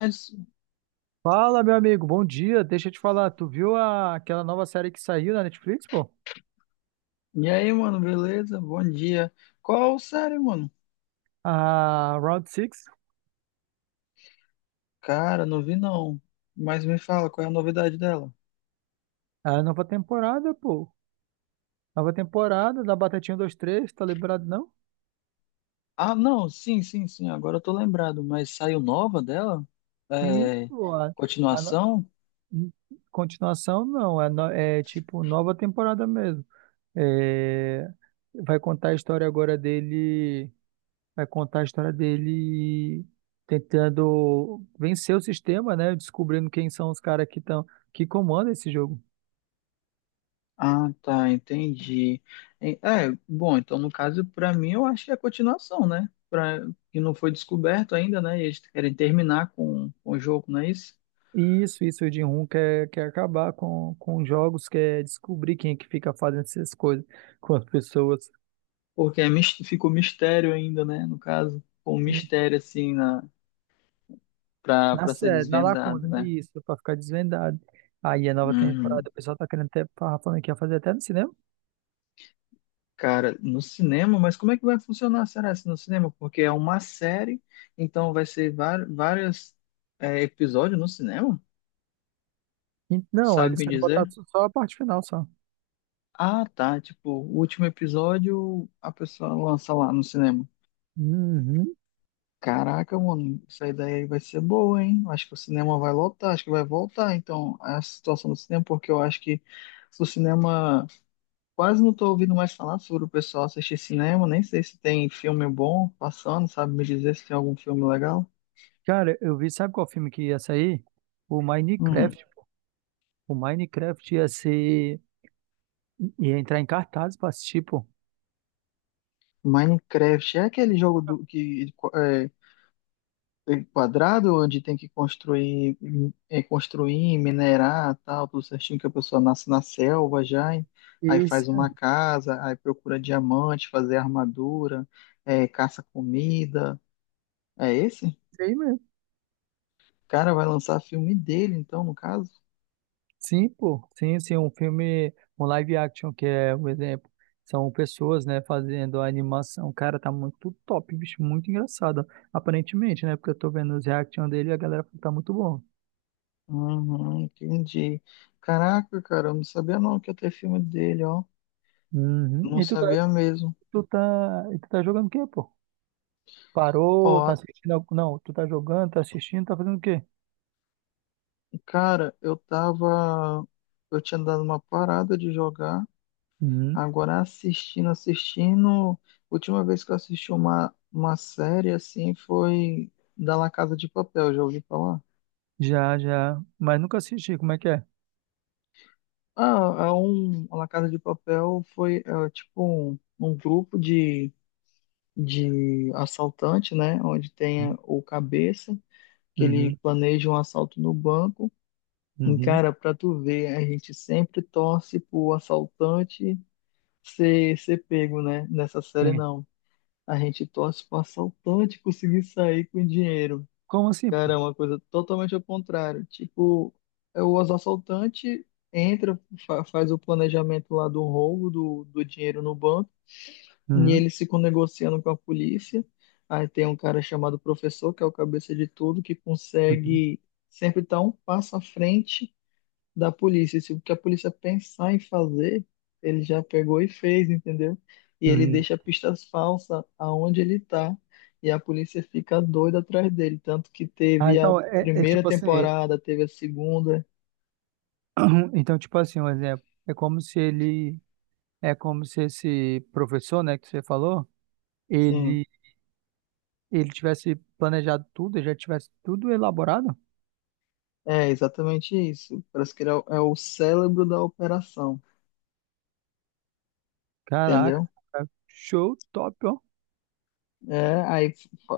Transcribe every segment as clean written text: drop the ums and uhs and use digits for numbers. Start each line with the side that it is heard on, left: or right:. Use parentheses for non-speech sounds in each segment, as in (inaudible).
left: Mas,
right: Fala, meu amigo, bom dia. Deixa eu te falar, tu viu aquela nova série que saiu na Netflix, pô?
left: E aí, mano, beleza? Bom dia. Qual série, mano?
right: A Round Six,
left: Cara, não vi não. Mas me fala, qual é a novidade dela?
right: a nova temporada, pô. Nova temporada da Batatinha 23, tá lembrado, não?
left: Ah, não, sim, sim, sim, agora eu tô lembrado. Mas saiu nova dela?
right: Sim,
left: É,
right: pô. A no-
left: continuação?
right: hum, Continuação, não. É tipo nova temporada mesmo. É, vai contar a história agora dele. Vai contar a história dele tentando vencer o sistema, né? Descobrindo quem são os caras que estão que comandam esse jogo.
left: Ah, tá, entendi. Bom, então no caso, pra mim, eu acho que é a continuação, né? Que não foi descoberto ainda, né? E eles querem terminar com o jogo, não é isso?
right: Isso, o Jin quer acabar com jogos, quer descobrir quem é que fica fazendo essas coisas com as pessoas
left: Porque ficou mistério ainda, né? No caso, com o
right: assim,
left: mistério, assim, na para
right: na
left: para ser
right: sede, na
left: desvendado,
right: lacuna.
left: né?
right: Isso, pra ficar desvendado. Aí a nova temporada,
left: Uhum.
right: o pessoal tá querendo até, tava falando que ia fazer até no cinema.
left: Cara, no cinema, mas como é que vai funcionar, será, se no cinema? Porque é uma série, então vai ser vários episódios no cinema?
right: E não,
left: Sabe
right: eles
left: me
right: querem botar
left: dizer?
right: só a parte final, só.
left: Ah, tá, tipo, o último episódio a pessoa lança lá no cinema.
right: Uhum.
left: Caraca, mano, essa ideia aí vai ser boa, hein? Eu acho que o cinema vai lotar, acho que vai voltar, então, a situação do cinema, porque eu acho que o cinema quase não tô ouvindo mais falar sobre o pessoal assistir cinema, nem sei se tem filme bom passando, sabe me dizer se tem algum filme legal?
right: Cara, eu vi, sabe qual filme que ia sair? O
left: Hum.
right: Minecraft. O Minecraft ia entrar em cartaz pra assistir, pô.
left: Minecraft é aquele jogo do que é quadrado onde tem que construir, construir, minerar, tal, tudo certinho que a pessoa nasce na selva já, hein? Aí
right: Esse,
left: faz uma casa, aí procura diamante, fazer armadura, caça comida. É esse?
right: esse aí mesmo.
left: O cara vai lançar filme dele, então, no caso.
right: Sim, pô, sim, sim, um filme, um live action que é o exemplo, são pessoas, né, fazendo a animação, cara, tá muito top, bicho, muito engraçado, aparentemente, né, porque eu tô vendo os reaction dele e a galera tá muito bom.
left: Uhum, entendi. Caraca, cara, eu não sabia não que ia ter filme dele, ó.
right: Uhum.
left: Não sabia mesmo.
right: Tu tá, e tu tá jogando o quê, pô? Parou, tá
left: Ó,
right: assistindo, não, tu tá jogando, tá assistindo, tá fazendo o quê?
left: cara, eu tava. Eu tinha dado uma parada de jogar,
right: Uhum.
left: agora assistindo, assistindo. Última vez que eu assisti uma série assim foi da La Casa de Papel, já ouvi falar?
right: Já, já, mas nunca assisti, como é que é?
left: Ah, é a La Casa de Papel foi tipo um grupo de assaltante, né? Onde tem
right: Uhum,
left: o cabeça, que ele
right: uhum,
left: planeja um assalto no banco. E,
right: uhum.
left: cara, pra tu ver, a gente sempre torce pro assaltante ser pego, né? Nessa série,
right: Sim.
left: não. A gente torce pro assaltante conseguir sair com o dinheiro.
right: Como assim, pô?
left: Cara, é uma coisa totalmente ao contrário. Tipo, é o assaltante entra, faz o planejamento lá do roubo do dinheiro no banco e
right: Uhum,
left: eles ficam negociando com a polícia. Aí tem um cara chamado professor, que é o cabeça de tudo, que
right: uhum,
left: consegue sempre estar um passo à frente da polícia. Se o que a polícia pensar em fazer, ele já pegou e fez, entendeu? E ele
right: uhum.
left: deixa pistas falsas aonde ele está. E a polícia fica doida atrás dele. Tanto que
right: Ah,
left: teve a
right: então, é
left: primeira
right: tipo assim,
left: temporada, teve a segunda.
right: (clears throat) então, tipo assim, um exemplo, é como se ele, é como se esse professor, né, que você falou,
left: Sim,
right: ele, ele tivesse planejado tudo, já tivesse tudo elaborado.
left: é exatamente isso. Parece que ele é o cérebro da operação,
right: Caraca,
left: entendeu?
right: show, top, ó.
left: É, aí,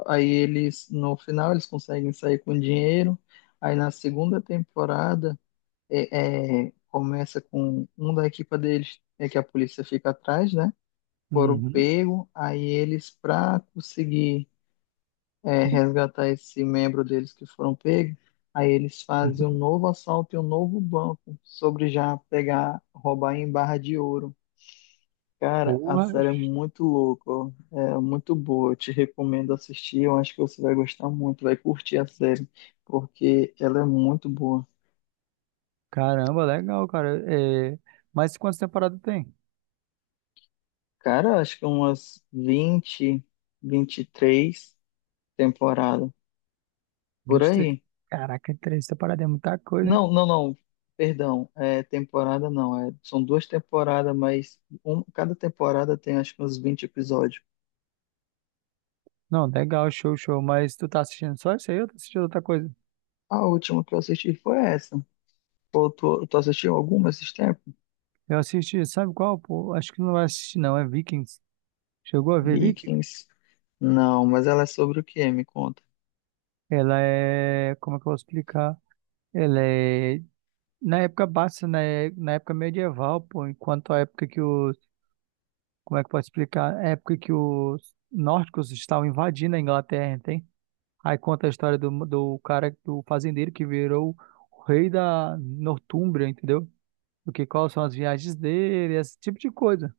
left: aí eles, no final, eles conseguem sair com dinheiro. Aí na segunda temporada, começa com um da equipa deles, é que a polícia fica atrás, né? Foram
right: Uhum.
left: pego, aí eles, para conseguir resgatar esse membro deles que foram pegos, aí eles fazem um
right: (laughs)
left: novo assalto e um novo banco sobre já pegar, roubar em barra de ouro. Cara, a
right: Porra,
left: série é muito louca, ó. É muito boa. Eu te recomendo assistir. Eu acho que você vai gostar muito, vai curtir a série, porque ela é muito boa.
right: caramba, legal, cara. É, mas quantas temporadas tem?
left: Cara, acho que umas 20, 23 temporadas por
right: 23.
left: aí.
right: Caraca, três temporadas é muita coisa, hein?
left: Não, não, não. Perdão, é temporada não. É, são duas temporadas, mas cada temporada tem acho que uns 20 episódios.
right: Não, legal, show, show. Mas tu tá assistindo só isso aí ou tá assistindo outra coisa?
left: A última que eu assisti foi essa. Pô, tu assistiu alguma esses tempos?
right: Eu assisti, sabe qual? Pô, acho que não vai assistir, não. É Vikings. Chegou a ver Vikings?
left: Vikings. Não, mas ela é sobre o quê? Me conta.
right: Ela é, como é que eu vou explicar? Ela é na época baixa, né? Na época medieval, pô, enquanto a época que os, como é que eu posso explicar? A época que os nórdicos estavam invadindo a Inglaterra, entende? Aí conta a história do cara, do fazendeiro que virou o rei da Nortúmbria, entendeu? O que, quais são as viagens dele, esse tipo de coisa.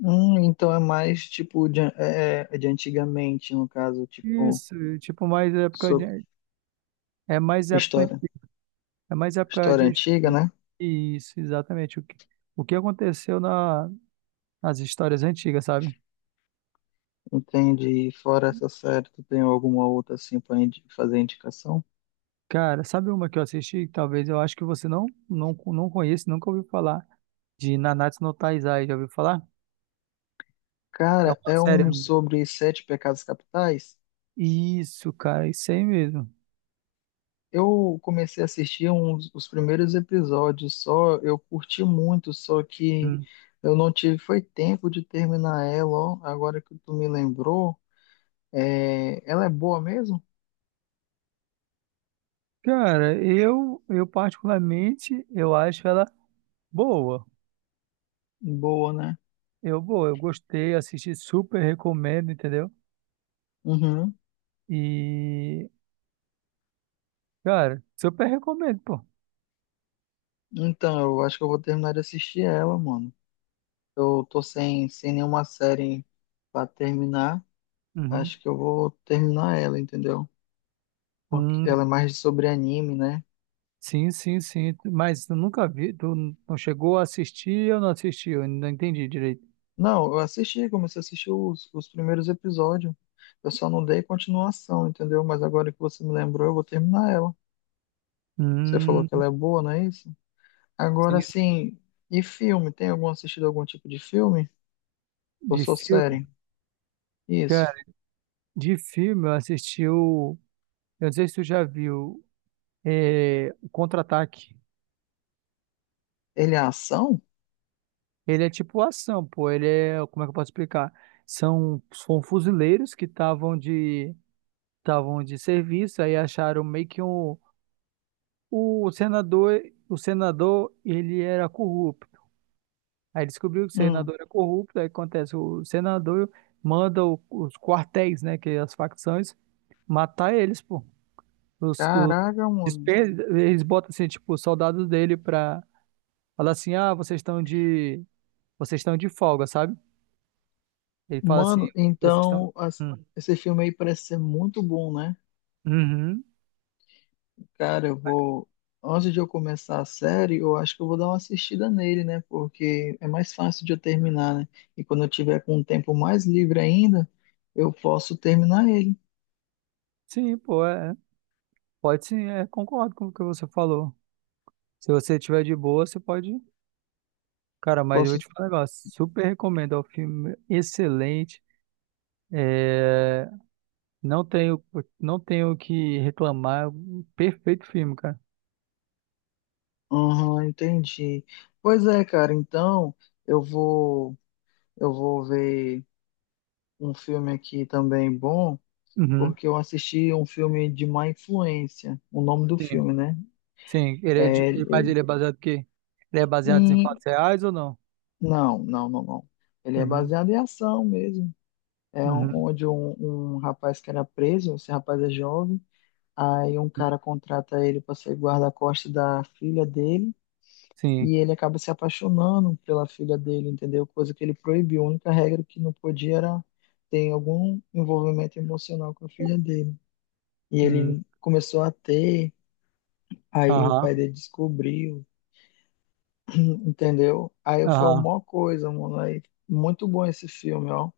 left: Então é mais tipo de, de antigamente, no caso, tipo,
right: Isso, tipo, mais época
left: so,
right: de, é mais época
left: história,
right: antiga, é mais época
left: história
right: de
left: antiga, né?
right: isso, exatamente o que aconteceu na as histórias antigas, sabe?
left: Entende? E fora essa série, tu tem alguma outra assim pra fazer indicação?
right: Cara, sabe uma que eu assisti? Que talvez eu acho que você não, não, não conhece, nunca ouviu falar. De Nanatsu no Taizai, já ouviu falar? É
left: Cara,
right: uma
left: é
right: série.
left: um sobre sete pecados capitais.
right: Isso, cara, isso aí mesmo.
left: Eu comecei a assistir os primeiros episódios só, eu curti muito, só que
right: Hum.
left: eu não tive, foi tempo de terminar ela, ó, agora que tu me lembrou. É, ela é boa mesmo?
right: Cara, eu particularmente, eu acho ela boa.
left: Boa, né?
right: Boa, eu gostei, assisti, super recomendo, entendeu?
left: Uhum.
right: E, cara, super recomendo, pô.
left: Então, eu acho que eu vou terminar de assistir ela, mano. Eu tô sem nenhuma série pra terminar. Acho que eu vou terminar ela, entendeu? Porque
right: Uhum.
left: ela é mais sobre anime, né?
right: Sim, sim, sim. Mas eu nunca vi. Tu não chegou a assistir ou não assistiu? Eu não entendi direito.
left: Não, eu assisti, comecei a assistir os primeiros episódios. Eu só não dei continuação, entendeu? Mas agora que você me lembrou, eu vou terminar ela. Você falou
right: Hum,
left: que ela é boa, não é isso?
right: sim,
left: Agora
right: sim.
left: sim, e filme? Tem algum assistido algum tipo de filme? Ou
right: De
left: só
right: filme,
left: série? Isso.
right: cara, de filme eu assisti o. Eu não sei se tu já viu. É, o Contra-Ataque.
left: Ele é ação?
right: Ele é tipo ação, pô. Ele é. Como é que eu posso explicar? São fuzileiros que estavam de. Estavam de serviço, aí acharam meio que um. O senador. O senador, ele era corrupto. Aí descobriu que o
left: Hum,
right: senador é corrupto, aí acontece, o senador manda os quartéis, né, que é as facções, matar eles, pô. Os, os,
left: caraca,
right: despe-
left: mano.
right: Eles botam, assim, tipo, os soldados dele pra falar assim, ah, vocês estão de folga, sabe? Ele fala assim,
left: Mano,
right: vocês estão...
left: então
right: Hum,
left: esse filme aí parece ser muito bom, né?
right: uhum.
left: Cara, eu vou. Antes de eu começar a série, eu acho que eu vou dar uma assistida nele, né? Porque é mais fácil de eu terminar, né? E quando eu tiver com um tempo mais livre ainda, eu posso terminar ele.
right: Sim, pô, é. Pode sim, é, concordo com o que você falou. Se você tiver de boa, você pode... Cara, mas eu vou
left: Posso.
right: te falar um negócio, super recomendo, é um filme excelente, é... Não tenho, não tenho o que reclamar. Um perfeito filme, cara.
left: Aham, entendi. Pois é, cara, então eu vou. Eu vou ver um filme aqui também bom.
right: Uhum.
left: Porque eu assisti um filme de má influência. O nome do
right: Sim,
left: filme, né?
right: sim. Ele é de,
left: É,
right: ele-
left: é-
right: Mas ele é baseado em quê? Ele é baseado em
left: e-
right: fatos reais ou não?
left: não, não, não, não. Ele é
right: Uhum.
left: baseado em ação mesmo.
right: Uhum.
left: Onde um rapaz que era preso, esse rapaz é jovem, aí um
right: Uhum.
left: cara contrata ele para ser guarda-costas da filha dele.
right: Sim.
left: E ele acaba se apaixonando pela filha dele, entendeu? Coisa que ele proibiu. A única regra que não podia era ter algum envolvimento emocional com a filha dele. E
right: Hum.
left: ele começou a ter. Aí o pai
right: Aham.
left: dele descobriu, entendeu? Aí foi
right: Aham.
left: uma coisa, mano. Aí, muito bom esse filme, ó.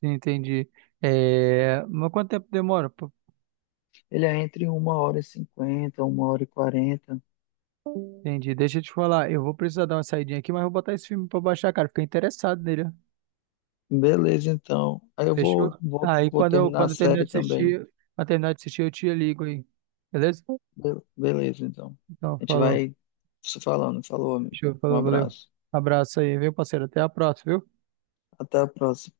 right: Sim, entendi. É, mas quanto tempo demora, pô?
left: Ele é entre 1h50, 1h40.
right: Entendi. Deixa eu te falar. Eu vou precisar dar uma saidinha aqui, mas vou botar esse filme pra baixar, cara. Fiquei interessado nele, ó.
left: Beleza, então. Aí eu vou,
right: Fechou?
left: vou,
right: Aí
left: vou
right: quando eu,
left: terminar a
right: quando eu terminar
left: série
right: de
left: também.
right: assistir, eu te ligo aí. Beleza?
left: Beleza, então.
right: Então,
left: A gente
right: falou.
left: vai se falando. Falou, amigo.
right: Show,
left: Um
right: falou, valeu.
left: abraço.
right: Abraço aí, viu, parceiro? Até a próxima, viu?
left: Até a próxima.